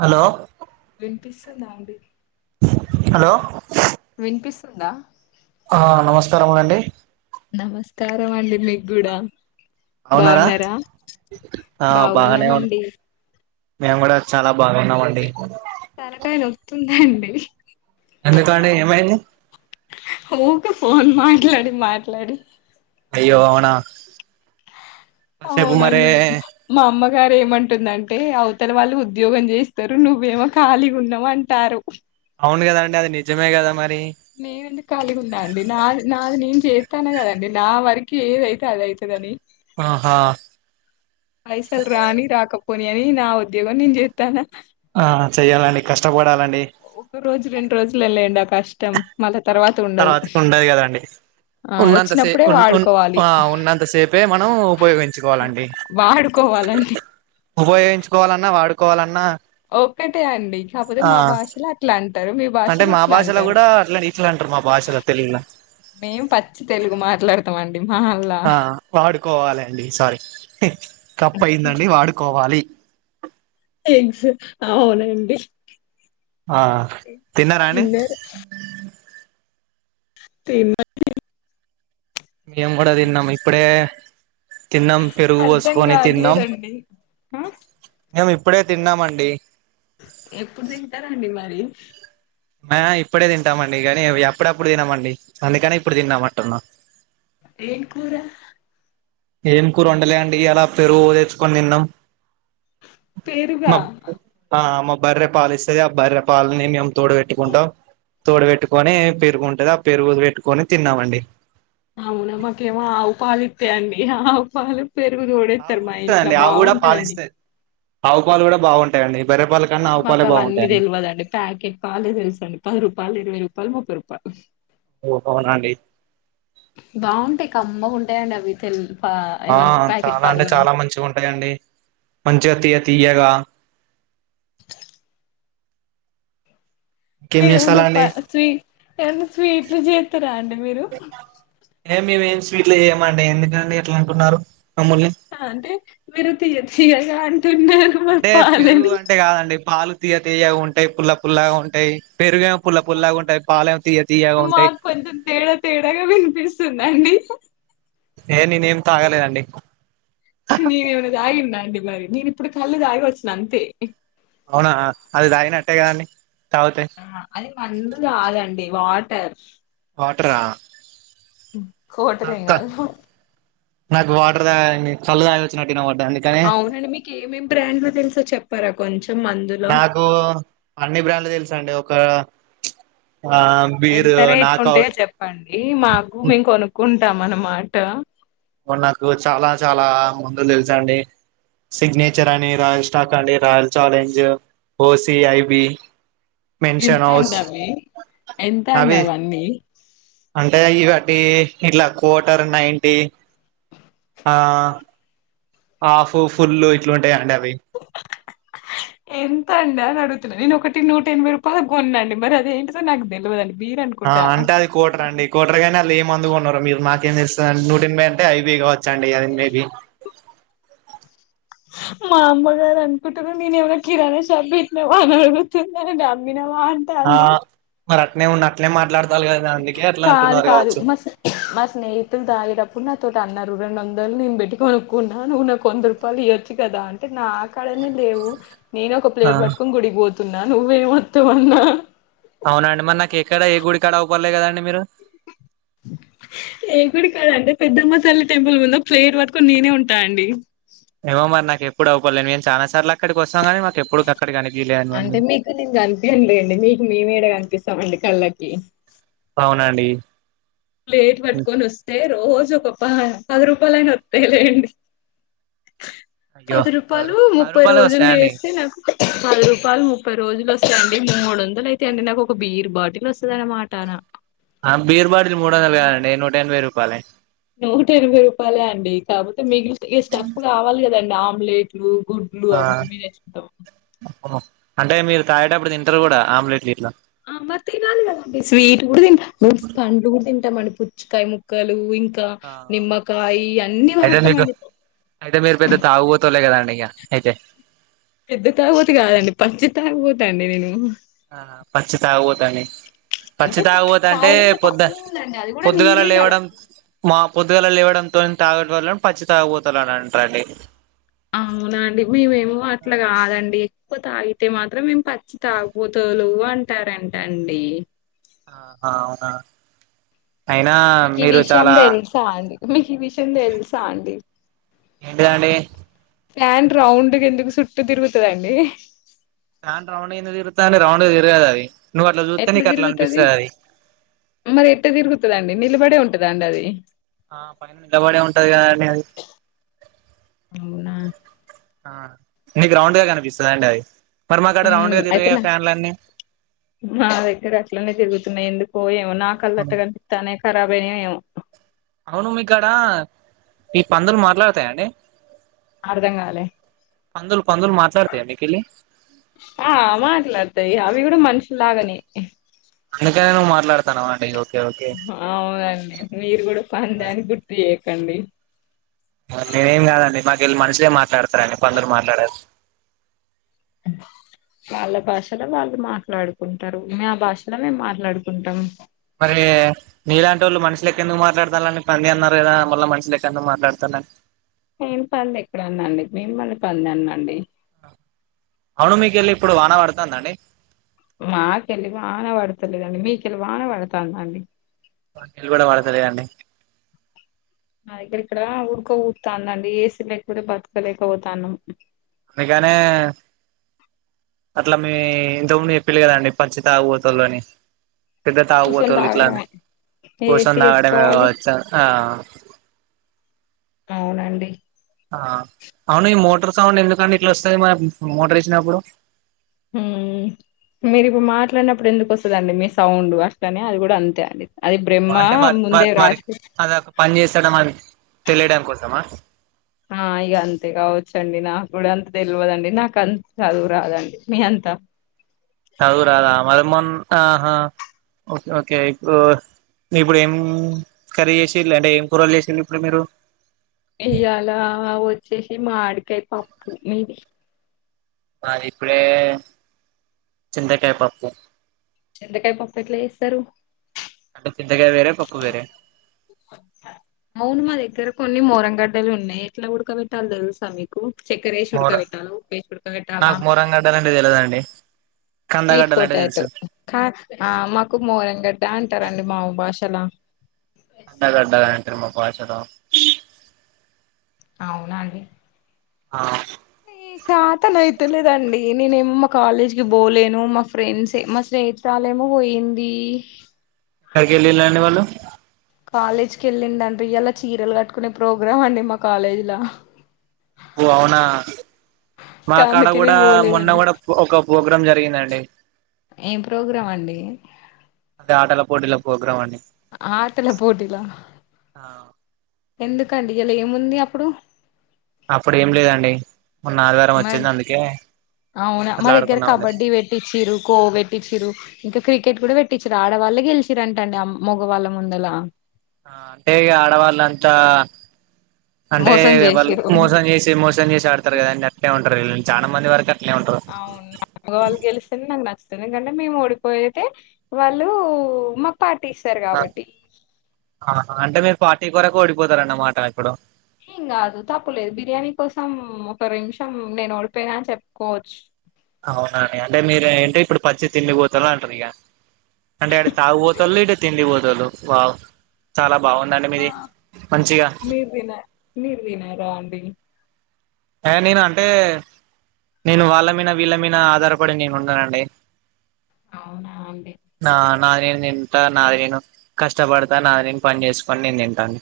Hello వినిపిస్తుంద అండి hello వినిపిస్తుందా, ఆ నమస్కారము అండి నమస్కారం అండి మీకు కూడా బాగున్నారా ఆ బాగానే ఉ బాగున్నామండి మేము కూడా చాలా బాగున్నామండి. తలకాయ నోస్తుందండి. ఎందుకు అండీ ఏమైంది. ఊక ఫోన్ మాట్లాడి, మాట్లాడి అయ్యో అవునా కాసేపు మరే అవునండి మా అమ్మ గారు ఏమంటుందంటే అవతల వాళ్ళు ఉద్యోగం చేస్తారు, నువ్వేమో ఖాళీగా ఉన్నావ అంటారు. అవును కదా అండి అది నిజమే కదా మరి, నేను ఎందుకు కలిగ ఉన్నా అండి నా నాది నేను చేస్తానే కదండి నా వరకి ఏదైతే అది అయితదాని, ఆహా పైసాలు రాని రాకపో పునియాని నా ఆ ఉద్యోగం నేను జెతానా చెయ్యాలని కష్టపడాలండి, డి ఒక రోజు రెండు రోజులు లెండి ఆ కష్టం, మళ్ళా ఆ తర్వాత ఉండదు తర్వాతకి ఉండది కదండి ఆ ఉన్నంత సే వచ్చినప్పుడే ఉ ఉ వాడుకోవాలి ఉన్నంత సేపే మనం ఉపయోగించుకోవాలండి వాడుకోవాలండి ఉపయోగించుకోవాలన్నా వాడు, కోవాలన్నా ఒకటే అండి కాకపోతే మా భాషలో అట్లా మీ అంటే భాషలు మా ఇట్లా భాషలో అంటారు కూడా అట్లా ఇట్లా అంటారు మా భాషలో తెలుగులో మేం పచ్చి తెలుగు మాట్లాడుత, వాని ఆ వాడుకోవాలి అండి సారీ కప్ప అయిందండి. వాడుకోవాలి గ్స్ అవునండి, ఆ తిన్నారా అండి. తిన్నం మేము కూడా తిన్నాము ఇప్పుడే, తిన్నాం పెరుగు అర్ధం పోసుకొని తిన్నాం కావట్లేదండి ఆ మీముపు ఇప్పుడే తిన్నామండి ఎప్పుడు తింటారండి [unintelligible] ఆ ఇప్పుడే తింటామండి, కానీ ఎప్పుడప్పుడు తినమండి అందుకనే ఇప్పుడు తిన్నామంటున్నాం ఎం కూర ఏం కూరు వండలే అండి అలా పెరుగు తెచ్చుకొని తిన్నాం. మా పేరుగా ఆ మా బర్రె పాలు ఇస్తుది ఆ బర్రె పాలని మేము తోడ పెట్టుకుంటాం, తోడ పెట్టుకొని పెరుగుంటుది. ఆ పెరుగు పెట్టుకొని తిన్నామండి. అవునా మాకేమో ఆవు పాలు ఇతయండి అండి ఆవు పాలు, పెరుగు ఆవు తోడేస్తారు కూడా మా ఇంట్లో ఇస్తదండి ఆవు కూడా బాగుంటదండి పాలిస్తది ఆవు పాలు కూడా బాగుంటాయండి బర్రె పాల కన్నా అని ఆవు మాకు పాలే అవన్నీ బాగుంటాయండి తెలివదండి ప్యాకెట్ పాలే తెలుసండి పది రూపాయలు ఇరవై రూపాయలు ముప్పై రూపాయలు ప ఓ అవునా అండి బాగుంటాయి కమ్మ ఉంటా థెలావి ఆ చాలా అంటే చాలా మంచిగా ఉంటాయండి మంచిగా తీయ తీయగా ఇంకేం మీరు ఏమన్నా ప చేస్తాలండి స్వీ ఏమన్నా స్వీట్లు చేస్తారా అండి మీరు ఏ మేమేం స్వీట్లు చేయమండీ ఎందుకండి అట్లా అంటున్నారు మమ్ముల్ని ఆ అంటే మీరు తియ తీయ్యాగాంట్ అంటే పెరుగు అంటే కాదండి పాలు తియ్యతియ్యగుం ఉంటాయి పుల్ల పుల్లాగా ఉంటాయి పెరుగమో పుల్ల పుల్లాగా ఉంటాయి పాలేమో తీయ తీయగా ఉంటాయి మాకు కొంచెం తేడా తేడాగా వినిపిస్తుందండి ఏ నేనేం తాగలేదండి నీవేమన్న తాగిందా అండీ మరి నేను ఇప్పుడు కళ్ళు తాగి వచ్చిన అంతే అవునా అది తాగినట్టే కదండీ అది మందు కాదండీ వా టర్ వాటరా నాకు కోటరెంకాదు నాకు వాటర్ తాగి కళ్ళు తాగి వచ్చినట్టు కాని అవునండి మీకు ఏమేం బ్రాండ్లు తెలుసో చెప్పారా కొంచెం మందులో నాకు అన్ని బ్రాండ్లు తెలుసండి ఒక ఆ ఎం బీర్ ఎంత రేట్లు ఉంటాయో నాకౌట్ చెప్పండి మాకు మేము కొనుక్కుంట మ్ అనమాట నాకు చాలా చాలా మందులు తెలుసండి సిగ్నేచర్ అని రాయల్ స్టాక్ అండి Royal Challenge OC IB Mansion ఎంత హౌస్ అండి అవి ఎంత అండీ అవి అవన్నీ అంటే ఇ వాటి ఇట్లా కోటర్ నైంటి ఆ హాఫ్ ఫుల్లు ఇట్లుంటాయి అండి ఎంత అండి అని అడుగుతున్నా నేను ఒకటి నూట ఎనభై రూపాయలు కొన్నా అండి మరి అదేంటిదో నాకు తెలివదండి ఆ అంటే అది కోటర అండి కోటర కాని అందులో ఎం మందుగా కోన్నారు మీరు నాకేం తెస్తాది అండీ నూటఎనభై అంటే ఐబి సండే గ మేబి మా అమ్మగారు అనుకుంటున్నారు నేను ఏమైనా కిరాణా షాప్ పెట్టినావా అని అడుగుతున్నారు అమ్ పెట్టినవా అంటంది మరా కాదు అంటున్నారు కాదు కావచ్చు మా స్నేహితుడు దాని కొత్తనాతోనేండు రెండు వందలు నేను పెట్టి కొనుక్కున్నా నువ్వు నాకు వంద రూపాయలు ఇవ్వొచ్చు కదా అంటే నాక్కడనే లేవు నేను ఒక ఆ ప్లేట్ పటకుని గుడి పోతున్న వెళ్తున్న నువేం వత్తావన్న అవునండి మరి నాకు ఎక్కడ ఏ గుడి కాడ అవుపాడలేద కదండి మీరు ఏగుడి కడంటే పెద్దమ్మ తల్లి టెంపుల్ ముందు ప్లేట్ పట్టుకుని నేనే ఉంటానండి ఏమో మరి నా ఎప్పుడు అవుపల్లె నేను చానా సార్లు అక్కడికొస్తా అంటే మీకు నేను కనిపంలేండి మీకు మీ నీడ కనిపిస్తా రెండు కళ్ళకి అవునండి ప్లేట్ పట్టుకొని వస్తే రోజు ఒక పది రూపాయలనా వస్తాయిలేండి అయ్యో పది రూపాయలు పది ముప్పై రూపాయలే రోజులు వస్తాయా అండి చేస్తే నాకు పది రూపాయలు ముప్పై రోజులు వస్తాండి మూడు వందలు అయి అ అండి నాకు ఒక బీర్ బాటిల్ వస్తుంది అనమాట నా ఆ బీర్ బాటిల్ మూడు వందలు కాదండీ నూట ఎనభై రూపాయలు పాలే నూట ఇరవై రూపాయలే అండి కాకపోతే మిగిలి ఈ స్టఫ్ కావాలి కదండి ఆ ప్లేట్లు ఆ అంటే మీరు తాగేటపుడు తింటారు కూడా ఆమ్లెట్లు ఇట్లా ఆ మరి తినాలి కదా అండి స్వీట్ కూడా తింట పండు కూడా తింటామండి పుకుచ్చకాయ ముక్కలు ఇంకా ఆ నిమ్మకాయ అన్ని అయితే మీకు వాడతామండి అయితే మీరు పెద్ద తాగుపోతోలే కదాండి అయితే పెద్ద తాగిపోతే కాదండి పచ్చి తాగిపోతా అండి నేను ఆ పచ్చి తాగుపోతు అంటే పచ్చి అంటే తాగుపోత అంటే తాగడంలో పొద్దు తప్పేముందండి అది కూడా పొద్దుగల నీళ్ళే లేవడం కదండి మా పొద్దుగల లేవడంతో తాగట్ వాళ్ళని పచ్చి తాగపోతాలని అంటారండి అవునాండి మేమేమో అట్లా కాదండి ఎక్కువ తాగితే మాత్రం మేం పచ్చి తాగుబోతోలు అంటారంట అండి. ఆ అవునా. అయినా మీకు ఈ మీరు విషయం చాలా తెలుసా అండి. మీకు ఈ విషయం తెలుస్ సా అండి. ఎంటిదండి. ప్యాన్ రౌండ్ గా ఎందుకు చుట్టూ తిరుగుతదండి. ఫ్యాన్ రౌండ్ గా ఎందుకు తిరుగుతది అండి రౌండ్ గా తిరుగదది. ఎట్లా తిరుగుతది మరి ఎట్ల తిరుగుతదండీ నిలబడే ఉం టాదా అండి అది. ఆ పైనా నిలబడే ఉంటది కదా అండి అది. అవునా ఆ నీకు రౌండ్ గా కనిపిస్తదా అండి అది. మరి మాకాడ రౌండ్ ఉమ్ గా తిరిగే అయితేనా ఫ్యాన్లన్నీ మా దగ్గర అట్లనే తిరుగుతున్నయి ఎందు కో ఎ మో నాకల్లు అట్ల కనిపిత్తన్నయి కరాబ్ అయినయో ఎమో. అవును మీకాడా ఈ పందులు మాట్లాడతయా అండి. అర్ధంగాలే పందులు మాట్లాడతాయా మీకెళ్ళి ఆ మాట్లాతయి అవి అవి కూడా మనషులాగానే కనపడ్డయి రోజు అవునండి మీరు కూడా పందే అని గుర్తుచేయ కండి. నేనేం కాదండి మాకెళ్ళి మనుషులే మాట్లాడతరు అండి పందులు మాట్లాడరు. వాళ్ళ భాషలో వాళ్ళు మాట్లాడుకుంటరు. మా భాషలో మేము మాట్లాడుకుంటం. మరి నీలాంటోళ్ళు మనుషిలెక్క ఎందుకు మాట్లాడతాంలు అండి పంది అన్నారు కదా మళ్ళీ మనుషి లెక్క ఎందుకు మాట్లాడతాంలు అండి. నేను పంది ఎక్కడా అన్నా అండి, మిమ్మల్ని పంది అన్నా అండి. అవును మీకెళ్ళి ఇప్పుడు వాన పడతాందా అండి. మాకెళ్ళి వానా పడతలేదండి. మీకెళ్ళి వానా పడుతాందా అండి. మాకెల్లి కూడా పడతలేదండి. నా దగ్గర ఇక్కడ ఉడకపోతాందండి. ఏసీ లేకపోతే బతకలేకపోతాన్నాం. అందుకనే అట్లా మీ ఇంతకు ముందు చెప్పిల్లు కదా అండి పచ్చితాగుబోతోల్లని పెద్ద కూసోని తాగుబోతోళ్ళు ఇట్లా అని తాగడమే ఏసీ కూసోని తాగడమే వేసుకోవాలి కావచ్చా ఆ అవునండి. ఆ అవును ఈ మోటార్ సౌండ్ ఎందుకండి ఇట్లా వస్తది మనం మోటర్ ఏసినప్పుడు. హ్ మీరిప్పు మాట్లాడినప్పుడు ఎందుకు వస్తదండి మీ సౌండ్ అట్లనే అది కూడా అంతే అండి. అది ఓ బ్రహ్మ అంటే వ వ ముందే వర్క్ రాసి అది ఒక పని చేస్తాన్నాం అని. తెలియడం కోసమా. ఆ ఇగ అంతే కావచ్చండి. నాకు కూడా అంత తెలియదండి. నాకు అంత చదువు రాదండి మీ అంతా. చదువురాదా మరి మోన్ ఆహా ఓకే ఓకే ఇప్పు ఇప్పుడు ఏం కర్రీ చేసిళ్ళు అంటే ఏం కూరలు చేసిళ్ళు ఇప్పుడు మీరు. ఇలా అలా వచ్చేసి మామిడికాయ పప్పు మీది అ ఇప్పుడే చింతకాయ పప్పు చింతకాయ పప్పు ఎట్ల చేస్తారు అంటే చింతకాయ వేరే పప్పు వేరే అవును మా దగ్గర కొన్ని మోరం గడ్డలు ఉన్నాయి ఎట్ల ఉడకబెట్టాలి తెలుసా మీకు చెక్కర వేసి ఉడుక మోర బెట్టాల ఉప్పు వేసి ఉడుక బెట్టాలా నాకు మోరం గడ్డలంటే తెలవదండి స్వీట్ కందగడ్డలంటే పొటాటో తెలుసు క హా మాకు మోరం గడ్డ అంటారండి మా ఊరు భాష ఎలా కంద గడ్డ అంటరు మా భాష క హా అవునా అండి ఆ చాతన అయితలేదండి నేనెమో మా కాలేజ్కి పోలేను మా ఫ్రెండ్స్ మా స్నేహితురాాలేమో పోయింది ఎట్లా ఎల్లిలాండీ వాళ్ళు కాలేజ్ కి వెళ్ళిందంటా ఇవాళ చీరలు కట్టుకునే ప్రోగ్రాం అండి మా కాలేజ్ లా హ్హ్ ఓ అవునా ఇంకా మాకాడ అందుకే కూడా నేను మొన్న పోలేదండి కూడా ఒక ప్ ప్రోగ్రాం జరిగిందండి ఏం ప్రోగ్రాం అండి అదే ఆటల పోటీల ప్రోగ్రాం అండి ఆటల పోటీలా ఆ ఎందుకండి ఇవలా ఏముంది అప్పుడు అక్కడ ఏం లేదండి మొన్న ఆదివారం మరి వచ్చింది అందుకే అవునా మా అట్లా దగ్గర ఆడుకున్నామండి కబడ్డీ పెట్టిచ్చిరు ఖో ఖో పెట్టిచ్చరు ఇంకా క్రికెట్ కూడా పెట్టి టీచర్ ఆడవాళ్లే గెలిచిరంటా అండి ఆ మగవాళ్ళ ముందలా ఆ అంటే ఇగ ఆడవాళ్లంతా అంటే మోసం వాళ్ళు చేసిర్రు మోసం చేసి మోసం చేసి ఆడుతారుగదండి అట్నే ఉంటారు వీళ్ళు చాలా మంది వరకు హా అవును మొగవాళ్ళు గెలిస్తే నాకు నచ్చు ఎందుకంటే మేము ఓడిపోతే వాళ్ళు మా పార్టీ ఇస్తారు ఆ కాబట్టి ఆ అంటే మీరు పార్టీ కొరకు ఓడిపోతారన్నమాట ఇప్పుడు ఏం కాదు తప్పులేదు బిర్యానీ కోసం మ్ ఒక నిమిషం నేను ఓడిపోయినా అని చెప్పుకోవచ్చు. అవునా అండి అంటే మీరు ఏంటి ఇప్పుడు పచ్చి తిండి బోతులు అంటరు ఇగ అంటే ఆడ తాగుబోతోళ్ళు ఇటు తిండి బోతోళ్ళు వావ్ చాలా బాగుందండి ఆ మీది మంచిగా మీరు తినండి మీరు తినారా అండి హే నేను అంటే నేను వాళ్ళ మీద వీళ్ళ మీద ఆధారపడి నేను ఉండనండి అవునా అండి నా నాది నేను తింటా నాది నేను కష్టపడతా నాది నేను పని చేసుకొని నేను తింటాను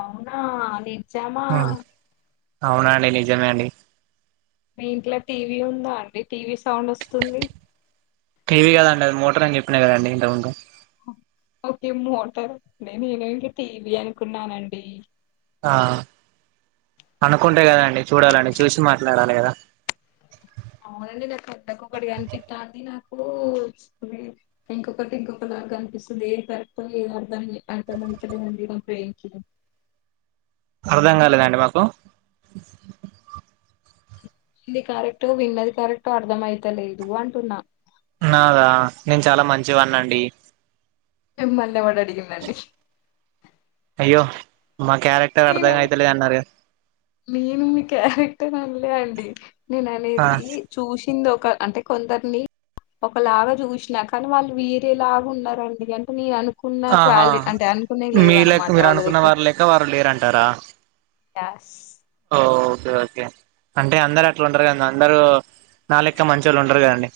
అవునా నిజమా అవునా అండి నిజమే అండి మీ ఇంట్ల టీవీ ఉందా అండి టీవీ సౌండ్ వస్తుంది. టీవీ కాదండి అది మోటర్ అని చెప్పిన కదండి ఇంతకు ముందు ఓకే మోటరా నేనే ఇంక టీవీ అనుకున్నానండి. ఆ అనుకుంటే కాద్ అండి చూడాలండి చూసి మాట్లాడాలె కదా అవునండి నా కళ్ళకు ఒకటి కనిపిత్తాన్ది నాకు ఇంకొకటి ఇంకొక లాగా కనిపిస్తుంది. ఏ కరెక్టో ఏ అర్థం అర్థంమయితలేదండి నా బ్రెయిన్కి అర్థం కాలేదండి మాకు ఇది కరెక్టో విన్నది కరెక్టో అర్థం అయితలేదు అంటున్నా నాదా నేను చాలా మంచివాన్నండి మిమ్మల్న్ ఎవడ్ అడిగిండండి. అయ్యో మా క్యారెక్టర్ అర్ధంగా అయితలేద్ అన్నరుగా లే అండి నేను అనేది చూస్ వచ్చింది ఒక అంటే కొందర్ని ఒకలాగా చూసినా కానీ వాళ్ళు వేరేలాగా ఉన్నరండి. అంటే నేను అను ఆహా మీ లే మీరు వాళ్ళ అనుకున్న దగ్గర వారి లెక్క వారు లేర అంటారా యాస్ సరే ఓకే అంటే అందరు అట్ల ఉండరు కదా అందరూ నా లెక్క మంచోళ్ళు ఉండరు కదండి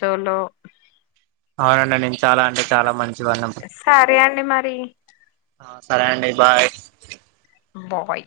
చోళ్ళో అవునండి నేన్ చాలా అంటే చాలా మం సరే అండి మరి ఆ సరే అండి బాయ్ బా బాయ్